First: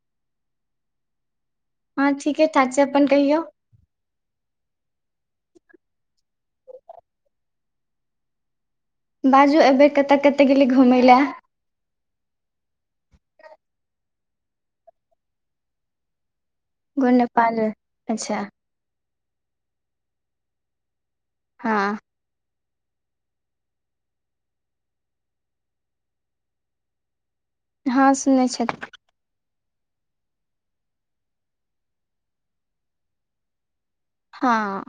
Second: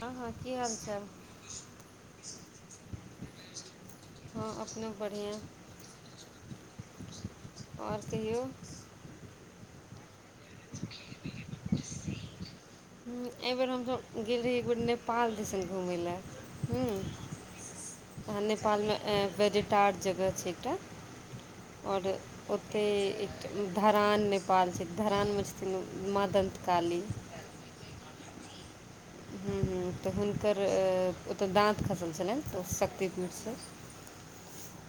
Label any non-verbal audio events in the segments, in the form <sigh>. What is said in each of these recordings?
हँ हँ की हाल चाल हँ ठीके ठाक छै अपन कहियौ हँ अपनो बढ़िआँ आओर कहियौ बाजू एहिबेर कतय कतय गेली घूमय लए एहिबेर हमसभ गेल रीै एक नेपाल दिसन घुमय लए गेलहूँ नेपाल अच्छा हँ नेपालमे वरेटारड जगह छै एकटा हँ आओर ओते एकटा धरान नेपाल छै धरानमे छथिन माँ दन्त काली हँ सुनै छथि हुँ हुँ तऽ हुनकर ओतय दाँत खसल छलनिऽ शक्तिपीठसँ हँ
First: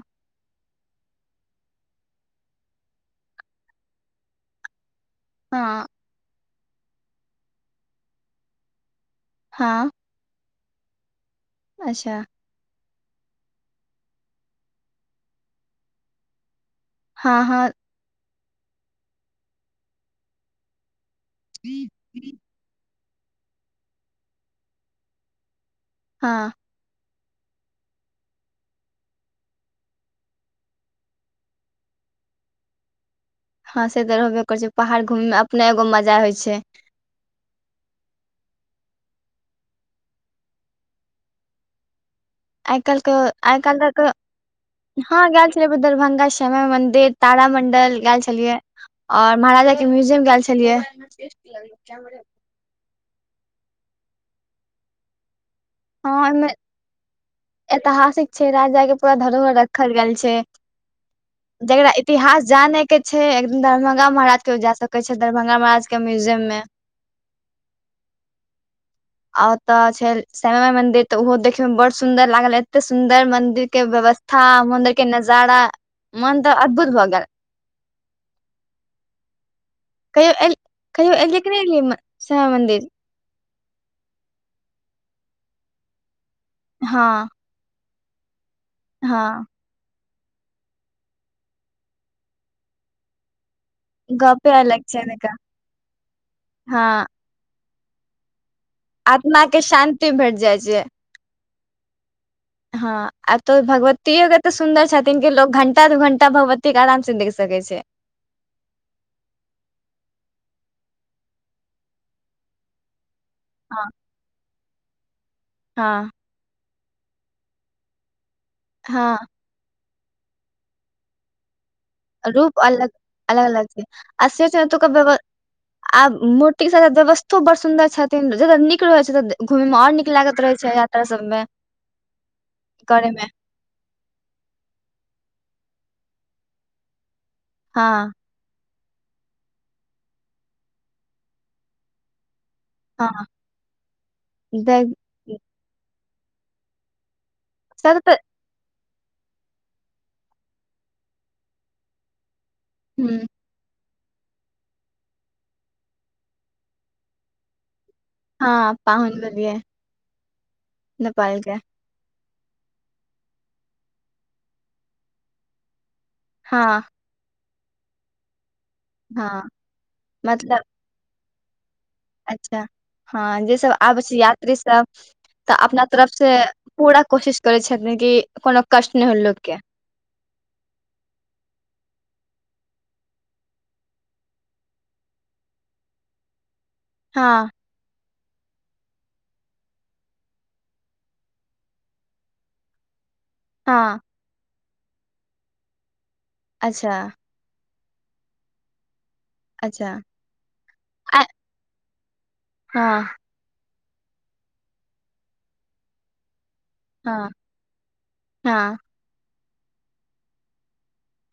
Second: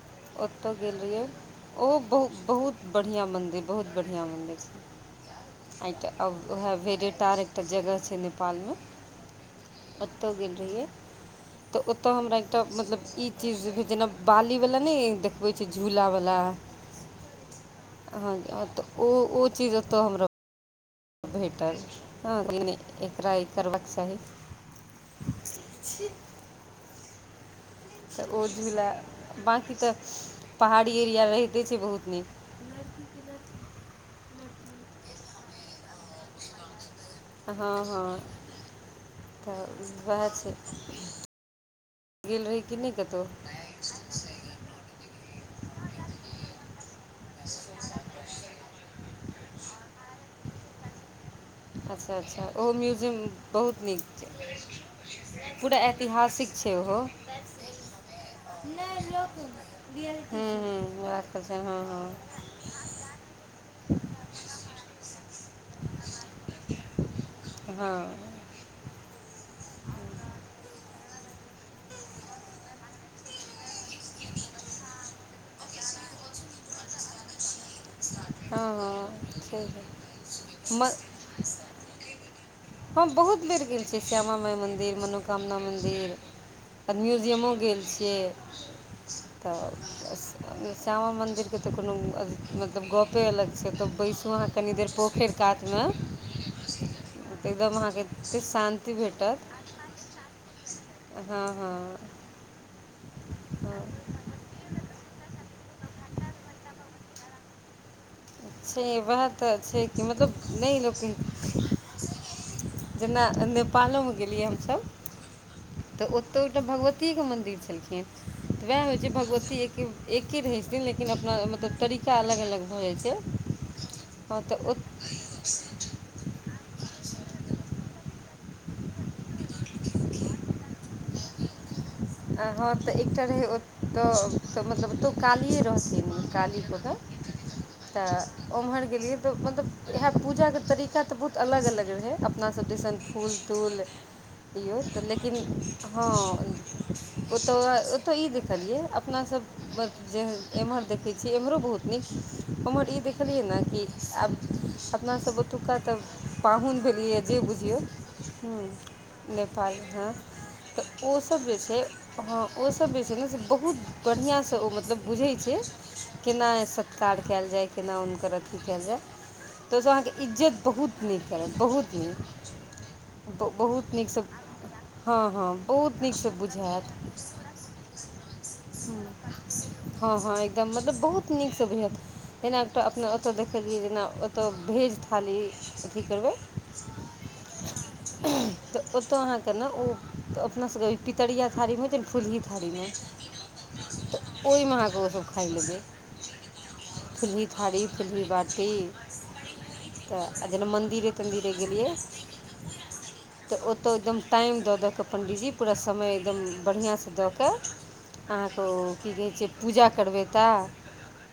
ओतऽ गेल रहियै ओहो बहु बहुत बढ़िआँ मन्दिर बहुत बढ़िआँ मन्दिर छै हँ आ तऽ आब उएह भेरेटार एकटा जगह छै नेपालमे हँ ओतौ गेल रहियै तऽ अच्छा ओतय हमरा एकटा मतलब ई चीज जना बाली वला ने देखबे छी झूला वला हँ हँ हँ तऽ ओ ओ चीज ओतऽ हमरा भेटल ह एकरा ई करबाक चाही हँ तऽ ओझुलाए बाँकी तऽ पहाड़ी एरिया रहिते छै बहुत नीक हां से तऽ रहबे करे छै पहाड़ घूमे मे अपने एगो मजा होय छै हँ हँ तऽ उएह छै गेल रही कि नहि आइकाल्के कतहु आइकाल द क हँ गेल छलियै दरभंगा श्यामा मंदिर तारामण्डल गेल छलियै और महाराजा के म्यूजियम गेल छलियै अच्छा अच्छा ओहो म्युजियम बहुत नीक पूरा हँ ओहिमे ऐतिहासिक छै ओहो ऐतिहासिक छै राज जा के पूरा धरोहर रखल गेल छै हूँ हूँ राखल छै हँ जकरा हँ इतिहास जाने के छै एकदिन दरभंगा महाराज के जा सके छै दरभंगा महाराज के म्यूजियम में हँ औओत छै श्यामा माई मंदिर तऽ ओहो देखे में बड़ सुंदर लागल एते सुंदर मंदिर के व्यवस्था था मंदिर के नजाड़ मन्द अद्भुत हो गेलल हँ हँ छै है कहियो एल कहियो एलियै कि नहि एलियै श्यामा मन्दिर हम बहुत बेर गेल छीयै श्यामा माइ मन्दिर मनोकामना मन्दिर तऽ हँ म्युजियमो गेल छियै हँ तऽ श्यामा मन्दिरके तऽ कोनो मतलब गपे अलग छै तऽ बैसू अहाँ गपे कनि अलग देर छै पोखरि एनका कातमे हँ एकदम अहाँके एते शान्त आत्मा के शान्ति भेट जाइ छै हँ हँ हँ आब तो हँ भगवतियो केते सुन्दर छथिन क लोग घंटा टा दू घंटा भगवती के आराम से देख सक छै छै उएह तऽ छै कि मतलब नहि लोके जेना हँ नेपालोमे गेलियै हमसभ हँ तऽ ओ तऽ एकटा भगवतिये मन्दिर छलखिन तऽ वएह होइत हँ छै भगवतीे एक एके रहै छथिन लेकिन अपना मतलब तरीका रूप भऽ अलग जाइ छै अलग अलग छै हँ तऽ ओ आत व आ ा व्यवस्थो बड सुदर छथिन जत नीक रहे छै तऽ घूमे में और नीक लागत रहे छै यात्रा सब में आ हँ तऽ एकटा रहै ओ तऽ तऽ मतलब तौ कालिए रहथिन ने काली पदऽ तऽ हँ ओम्हर गेलियै तऽ मतलब इएह पूजाके तरीका तऽ बहुत अलग अलग रहै अपना सबटइसन हँ फूल तूल इौ तऽ लेकिन हँ ओतय सब तऽ ओतय ई देखलियै अपनासभ बस जे एम्हर देखैत छियै एम्हरो बहुत नीक हमर ई ह देखलियै ने कि आब अपनासभ ओतुका तऽ पाहुन भेलैए जे बुझियौ ह हँ पाहुन भेलियै नेपाल हँ तऽ ओ नेपाल के से हँ ओस जे छै ने से बहुत बढ़िआँसँ ओ मतलब बुझै छै केना हँ सत्कार कयल जाय केना हुनकर अथी कयल जाय हँ तऽ ओहिसँ अहाँके इज्जत मतलब बहुत नीक करत बहुत नीक अच्छा हँ जे सब बहुत आबै छै नीकसँ यात्री सब हँ हँ तऽ अपना बहुत तरफ नीकसँ से बुझायत पूरा कोशिश करै छथिन क कोनो कष्ट नहि होल लोकोग के हँ हँ एकदम मतलब बहुत नीक सँ भेत एेना एकटाऽ अपना ओतय देखलियै जेना ओतय भेज थाली अथी करबै हँ तऽ ओतो अहाँ के ना ओ अपना सबके पितरििया थारीमे छै फूलही थारीमे हँ तऽ ओहिमे अहाँके ओस खाइ लेबै अच्छा फलही थारी फूलही बाटी अच्छा तऽ आ जेना मन्दिरे आ तन्दिरे गेलियै हँ तऽ ओतय एकदम टाइम दऽ दऽ कऽ पण्डीजी पूरा समय एकदम बढ़िआँसँ हँ दऽ कऽ अहाँ हँ की पूजा करबै त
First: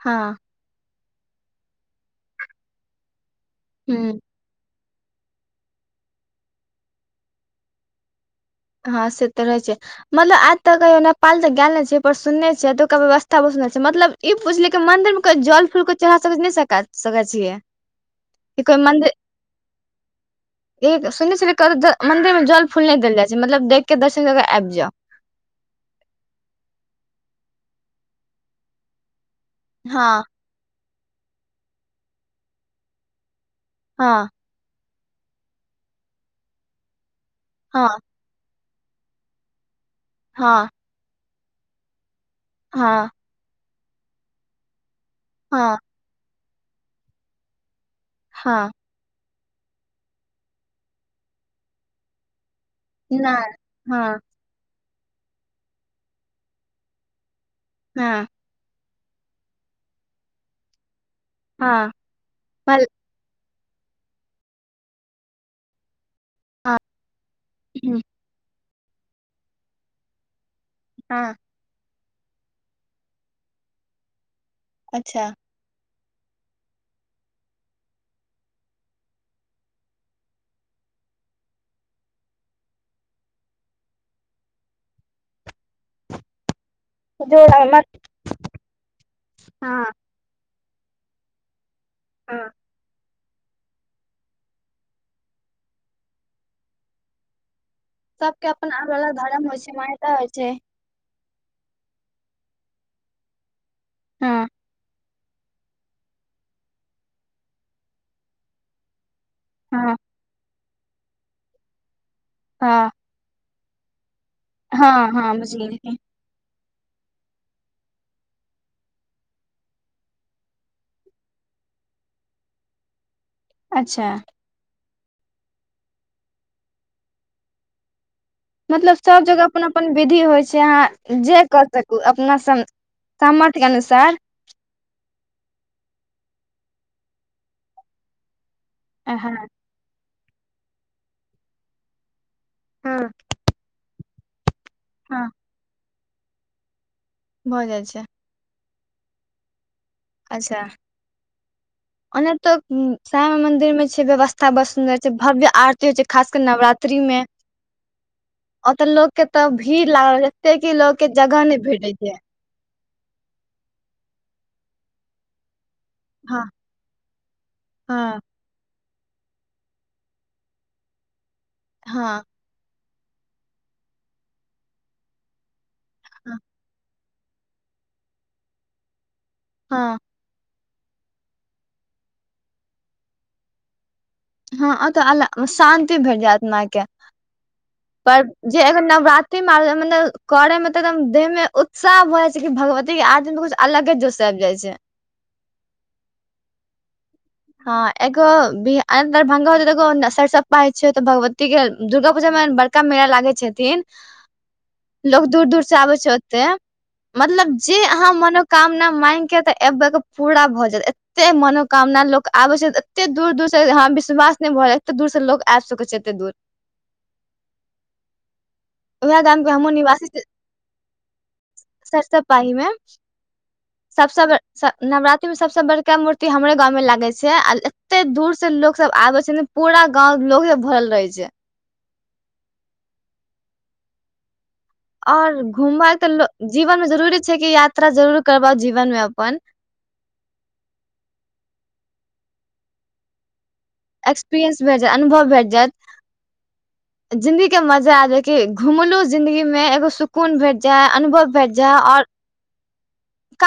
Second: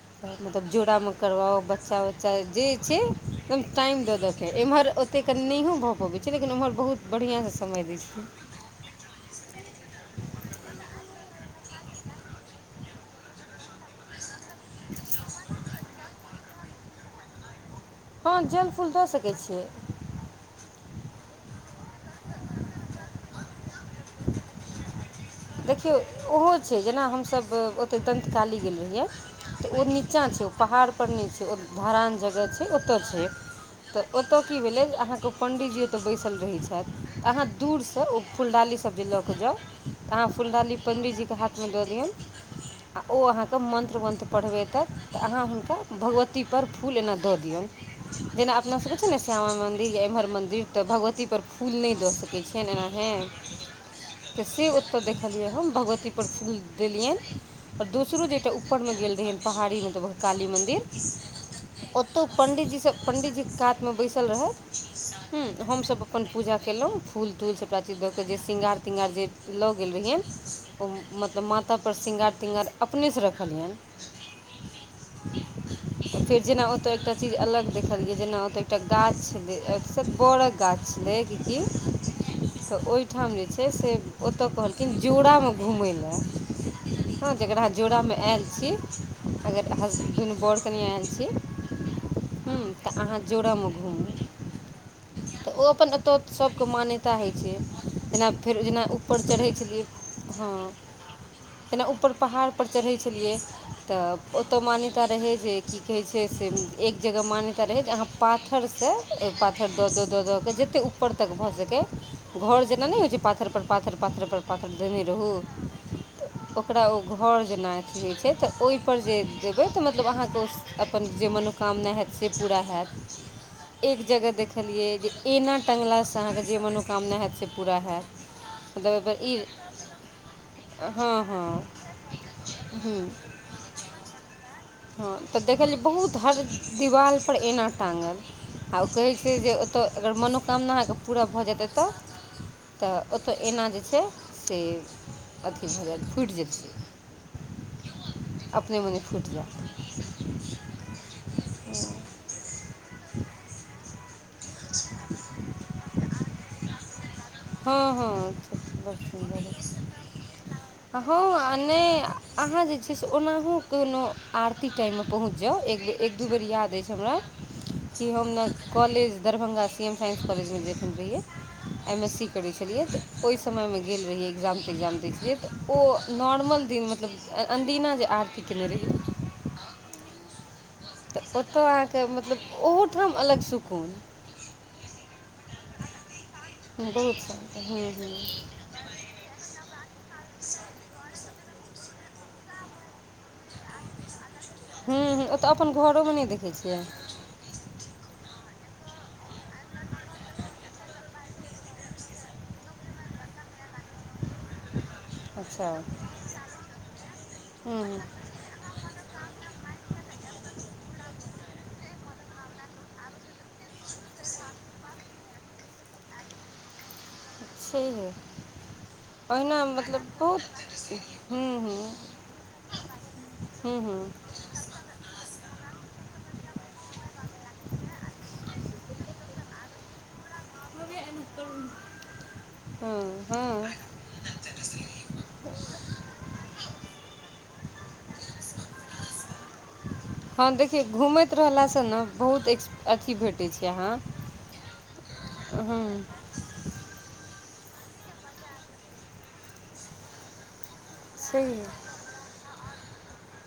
हँ मतलब जोड़ामे करवाउ बच्चा उच्चा जे छै एकदम टाइम दऽ हूं देत एम्हर ओतेक कनी नहियओ भऽ पबै छै लेकिन ओम्हर बहुत बढ़िआँसँ समय दै छै हँ से तऽ रहै छै मतलब आज तऽ कहियो नेपाल तऽ गेल ने छै पर सुनने छियै अतौका व्यवस्था बड मतलब ई पुछलियै कि मन्दिर मे को जल फूल के चढ़हा सका सकैत छियै हँ कि जल कोइ फूल दऽ मंदिर सकैत छियै एक सुनने छलियै मंदिर मे जल फूल नहि देल जाय छै जे मतलब देख के दर्शन कर के आबि जाउ देखियौ ओहो छै जेना हमसभ ओतेक दन्तकाली गेल रहियै तऽ ओ नीचाँ हँ छै ओ पहाड़पर नहि छै ओ धरान जगह छै ओतय छै तऽ हँ ओतय की भेलै जे अहाँके ओ पण्डीजी ओतय बैसल रहै छथि अहाँ हँ दूरसँ ओ फुलडाली सब जे लऽ कऽ जाउ तऽ अहाँ हँ फुलडाली पण्डीजीके हाथमे दऽ दियौन आ हँ ओ अहाँके मन्त्र मन्त्र पढ़बैतथि तऽ अहाँ हुनका हँ भगवतीप फूल एना दऽ दियौ जेना हँ अपना सबके ने श्यामा मंदिर या इम्हर मंदिर त भगवती पर फूल नहि द सकैत छिय ने ए हँ नहि हँ तऽ से ओतऽ देखलियै हम भगवतीपर फूल देलियनि आओर दोसरो हँ जटा ऊपरमे गेल रहियनि पहाड़ीमे तऽ ओ काली मन्दिर हँ ओतौ पंडित जी से पण्डीजीके कातमे बैसल रहथि हँ हमसब अपन पूजा केलौ फूल तूल सबटा चीज दऽ कऽ जे शृंगार तिंगार जे लऽ गेल रहियै ओ हँ मतलब मा माता पर श्रृंगार तृंगार अपनेसँ रखलियनि अच्छा <unintelligible> फेर जेना ओतय एकटा चीज अलग देखलियै जेना ओतय एकटा गाछ छलै सब बड़क गाछ छल क तऽ ओहिठाम जे छै से ओतय कहल लेकिन जोड़ामे घुमै लए हँ जोड़ जकरा आ- अहाँ मत जोड़ामे आयल छी अगर हाँ हनो बड़ कनियाँ आयल छी हाँ ह तऽ अहाँ जोड़ामे घुमु तऽ ओ अपन एतऽ सबके मान्यता होय छै जेना सबके फेर अपन जेना अलग अलग ऊपर धर्म चढ़ैत होइ छल छै मान्यता होइ छै हँ जेना ऊपर पहाड़पर चढ़ै छलियै तऽ हँ ओतऽ मान रहे जे की कहे छै से एक जगह मान्यता रहे जे अहाँ पाथर से पाथर दऽ हँ दऽ दऽ दऽ के जते ऊपर तक भऽ सकै घर हँ जेना नहि होइ छै पाथर पर पाथर पाथरपर पाथर देने हँ रहू हँ बुझि गेलियै तऽ ओकरा ओ घर जेना अथी होय छै तऽ ओहिपर जे देबै तऽ मतलब अहाँके ओ अपन जे मनोकामना हेत से पूरा हेत <unintelligible> एक जगह देखलियै जे एना टङ्गलासँ अहाँकेँ जे मनोकामना हेत से पूरा हयैत मतलब सब जगह अपन अपन विधि होय छै हँ अहाँ जे हँ कर सकू अपना सामर्थ्य सामर्थक अनुसार हँ तऽ देखलियै बहुत हर दिवालपर एना टाँगल आ ओ हँ कहैत छै हँ जे ओतय अगर मनोकामना अहाँके पूरा भऽ जेयतै एतय तऽ तऽ एना जे छै से हँ अथ की भऽ जाय फुटि जातै भऽ जाइ छै अपने मने फूटि जायत अच्छा ओना तऽ श्यामा मन्दिर मे व्यवस्था बहुत सुन्दर छै भव्य आरती होइ छै खासकर नवरात्रि में हँ हँ ओतऽ बड़ लोक के तऽ सुन्दर भीड़ लागल एते की लोक के हँ जगह आ नहि भेटै छै अहाँ जे छै से ओनाहु कोनो आरती टाइममे पहुँच जाउ एक बेेर एक दू बेर हँ याद अछि हमरा कि हँ हम ने college Darbhanga C M science कॉलेजमे देखखन रहिै एम एस हँ सी के करै छलियै तऽ ओहि समयमे गेल रहिै एग्जाम तग्जाम देखै छलियै तऽ ओ नॉर्मल दिन मतलब अन्दीना जे आरती केयने रहि हँ तऽ ओतय अहाँके मतलब ओहूठाम अलग सुकून हँ ओतऽ अ शांति भेट जायत के एहिस पर जे अगर नवरात्रि मतलब करैमे तऽ एकदम देहमे साह भऽ जाइ छै क कि भगवती के आदती मे कुछ अलगे जोस आब जाइ छै हूँ हँ ओतऽ अपन घरोमे नहि देखै छियै हँ एगो भरभंगा होत तऽगो सरसप पाै छै तऽ भगवत ठीक ह दुर्गा पूजा मे बड़का मेला लागै छथिन लोको दूर दूर अच्छा से हूँ आबै छै ओते मतलब जे हूँ अहाँ मनो कामना मांग के तऽ एबे के पूरा भऽ जायत एते मनोकामना लोक आबै छै तऽ एतेक दूर दूरसँ विश्वास नहि भऽ रहल एतेक दूरसँ लोक आबि सकैत छै एतेक दूर छै हे उएह गाम के ओहिना हमहुँ निवासी मतलब बहुत ह्म्म ह हूं हूं सब नवरात्रि मे सबसँ बड़का मूर्त ते हमरो गाँव मे लागै छै छै आ एते दूर से लोग सब आबे छै ने पूरा गाँंव लोग सब भरल रहे छै हँ हँ ओर घुमब तऽ जीवन मे जरूरी छै कि यात्रा जरूर करबा जीवन मे अपन हं देखिये घूमैत रहलला से ने बहुत एक अथी भेट कहै छी अहाँ एक्सपीरियंस भेय जायत अनुभव भेय जायत हँ जिंदी के मजा आबे क घुमलु जिंदगी मे एगो सुकून भेट जाय अनुभव सही भेट है। जाय आओर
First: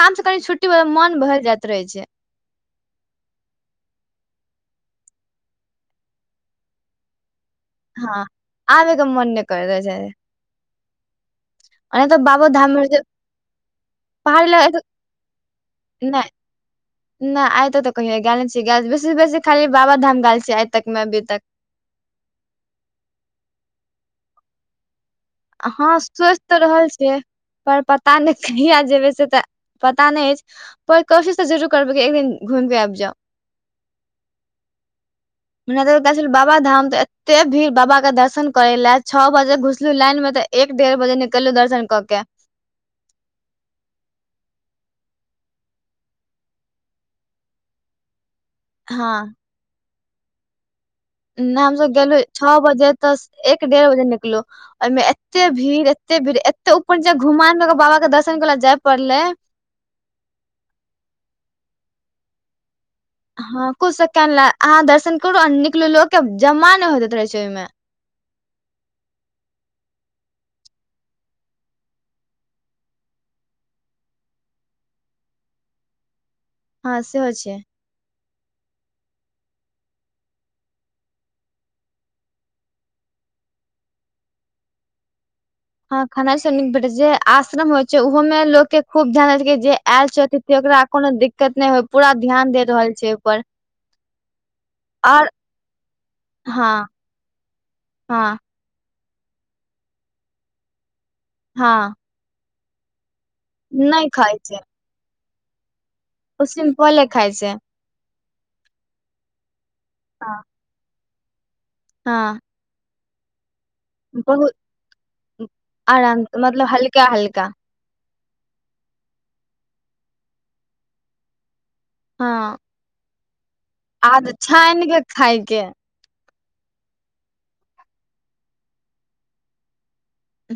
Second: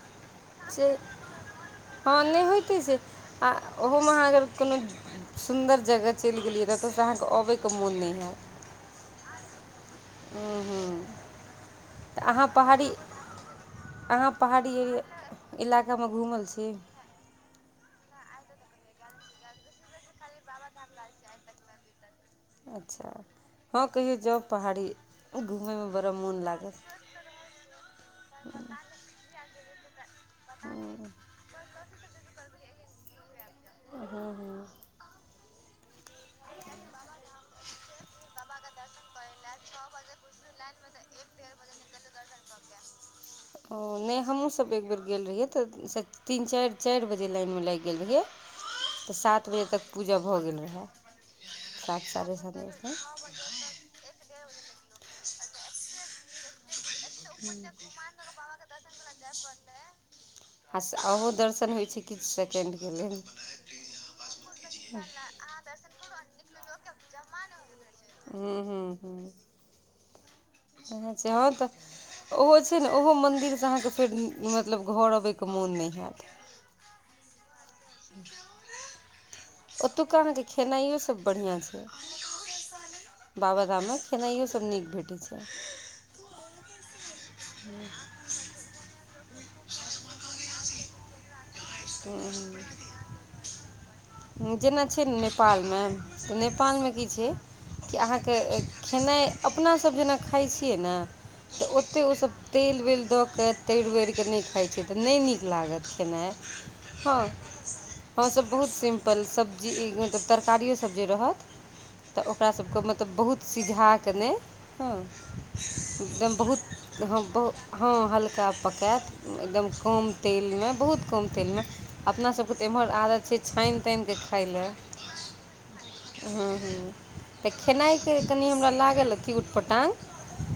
काम से कनि छुट्टी ब से मोन भरि जाइत रहे छै हँ होइते आ ओहमे अहाँ अगर कोनो सुन्दर जगह चलि गेलियै ततऽसँ अहाँके अबै हँ आबैके मोन नहि कर रहलै छै हूँ हूँ ओना तऽ अहाँ बाबो धाम मे पहाड़ी अहाँ पहाड़ी एर इलाकामे नहि घूमल छी नहि आइ तक तऽ कहियो गेल छी बेसी बेसी खाली बाबाधाम गेल छीयै आइ तक मे अभी तक अच्छा हँ कहिय जाउ पहाड़ी हँ घूमयमे बड़ा स्वस्थ मोन तऽ लागत रहल छियै पर पता नहि कहिय जेबै से तऽ पता नहि अछि पर हँ कोशिश तऽ जरूर करबै एक द घमिके आबि जाउ हँ हँ त बाबा धाम ते एते भीड़ बाबा के दर्शन करे ले छओ बजे घुसलू लाइन में ते एक डेढ़ बजे निकल दर्शन कऽ के ओ नहि हमहूँसभ एक बेेर गेल रहियै तऽ तीन चारि चारि बजे लाइनमे लागि गेल रहियै हँ तऽ सात बजे तक पूजा भऽ गेल रहय नहि हमसब गेलहु छओ बजे तऽ एक डेढ़ बजे निकलो ओमे एते भीड़ एते भीड़ ए तऽ उपर ज घुमान लऽ कऽ बा के दर्शन कर ल जाय पड़ले आ ओहो दर्शन होइत छै किछु सेकेण्डके लेल हँ कुछ सेके्ड ल अहाँ दर्शन करू आ निकलु लो के जमा न नहि होतैत रहे छै ओहिमें हू हू सेहो तऽ ओहो छै ने ओहो मन्दिर सँ अहाँकेँ फेर मतलब घर अबैके मोन नहि हैत हँ सेहो छै ओतुका अहाँके खेनाइोसभ बढ़िआँ छै बाबाधामक खेनाइयो सभ नीक भेटै छै ह खनाइ सब निक भेटै छै जेै आश्रम होइ छै ओहो मे लोक के खूब ध्यान जे आयल छै ओकरा कोनो दिक्कत नहि होइ पूरा हूँ हूँ ध्यान दे रहल छै ओहिपर जेना छै और नेपाल मे तऽ हँ नेपालमे की छै कि अहाँके हँ खेनाइ अपना सब जेना खाइ छियै ने तऽ हँ ओते ओसभ तेल वेल दऽ कऽ तर बरि कऽ नहि खाइ छियै तऽ नहि नीक लागत खेनाइ ओ सिम्पले हँ खाइ छै हम सब बहुत सिम्पल सब्जी मतलब हँ तरकारियो सब रहत तऽ हँ ओकरा सब के मतलब बहुत सिझा कने बहुत हँ आराम एकदम बहुत मतलब हल्का हँ हल्का बहु हँ हल्का पकायत एकदम कम तेलमे बहुत कम तेलमे अपना सबके तऽ एम्हर आदत छै छानि तानि आ त छानि के खाायके ह्मँ ह्मँ तऽ खेनाइके कनि हमरा लागल की उटपटा्ग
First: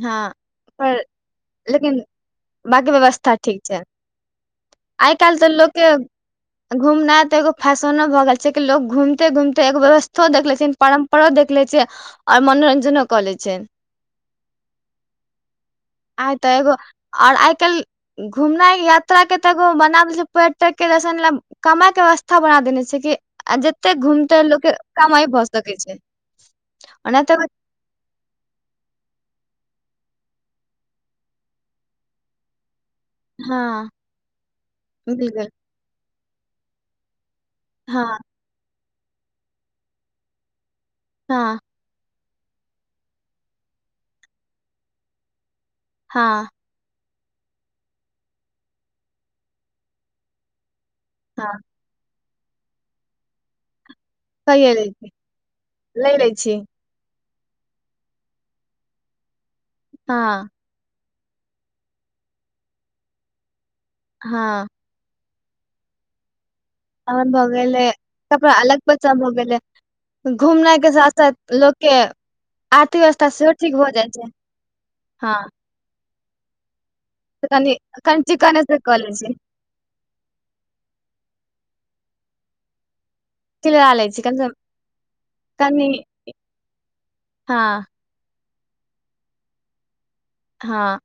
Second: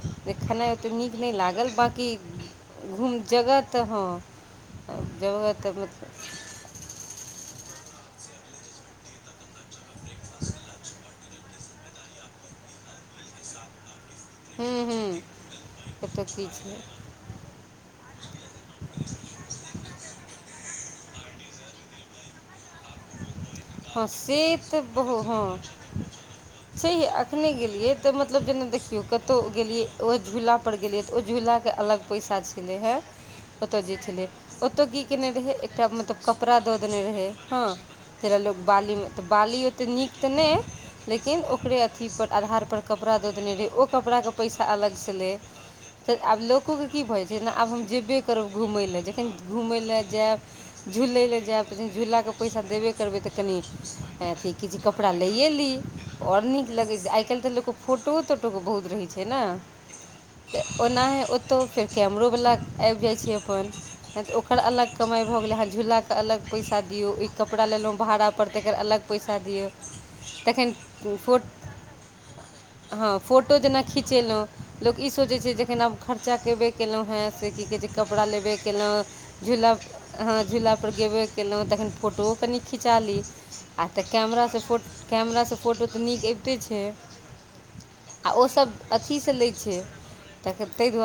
हँ खेनाइ ओते पर नीक नहि लागल लेकिन बाँकी बाकी रूम व्यवस्था जगह ठीक छै तऽ हँ आ आइ काल्हि जगह लोक तऽ के मतलब घूमना तऽ एगो फैशनो भऽ गेल छै क लो घूमे घूमते एगो व्यवस्था देख ले छ परम्परा देख ले छै आऔर मनोरंजनो कऽ ले छैय हूँ हूँ कतऽ आ की तऽ एगो छै आओर आइ काल्हि घुमनाइ यात्रा के तऽ एगो बना दे छै पर्यटक केन कमााय के व्यवस्था बना देने छै आ जते हँ से घूमते लोक तऽ बहु कामइ भऽ हँ सकै छै छै ओना तऽ एखने गेलियै तऽ मतलब जेना देखियौ कतहु गेलियै ओहि झूलापर गेलियै तऽ ओहि झूलाके अलग पैसा छलै हे ओतय हँ जे छलै ओतय की केने बिलकुल रहै एकटा मतलब कपड़ा दऽ देने रहै हँ हँ तऽ बाली ओते नीक तऽ नहि लेकिन हँ ओकरे अथी पर आधार पर कपड़ा दऽ देने रहै ओ कपड़ाके पैसा अलगसँ लै फेर आब हँ लोक लोकोके की भऽ जाइ छै जेना आब हम जेबे करब घूमय लेलए जखन घुमय लए जायब झूलै लए हँ जायब प झूला कऽ पैसा देबे करबै तऽ कनि अथी कहिये किछ लै कपड़ा छी लैए ली ले लै आओर छी नीक लगै छै आइालहि काल्हि तऽ लोकके फोटो तोटोके बहुत रहै छै ने हँ त ओनाहै ओतौ फेर कैमरोवला आबि जाइ छै फोन तऽ ओकर हँ अलग समय भऽ गेलै अहाँ झूलाके अलग पैसा दियौ तहन ओ भऽ कपड़ा गेलै लेलहुँ भाड़ा परर कपड़ा तकर अलग भऽ पैसा गेलै दिअ तखन घुमनाइ के साथ फोट साथ लोक के हँ अर्थव्यवस्था सेहो फोटो ठीक जेना भऽ जाइ छै खिचेलहुँ लोकग ई हँ सोचैत छै जेखना आ खर्चा केबे केलहुँ हेँ तऽ से की कनि कहै छै कनि कपड़ा लेबे चिकने से कऽ कयलहुँ लै छी झूला अहाँ झूलापर गेबे कयलहुँ तखन फोटोओ कनि खिचा ली आ चिलला तऽ लै छी कम कैमरा से कम सँ फोटो कैमरा सँ फोटो कनि तऽ नीक अबिते छै हँ आ ओसभ अथी सँ लै छै त हँ ताहि दुआरे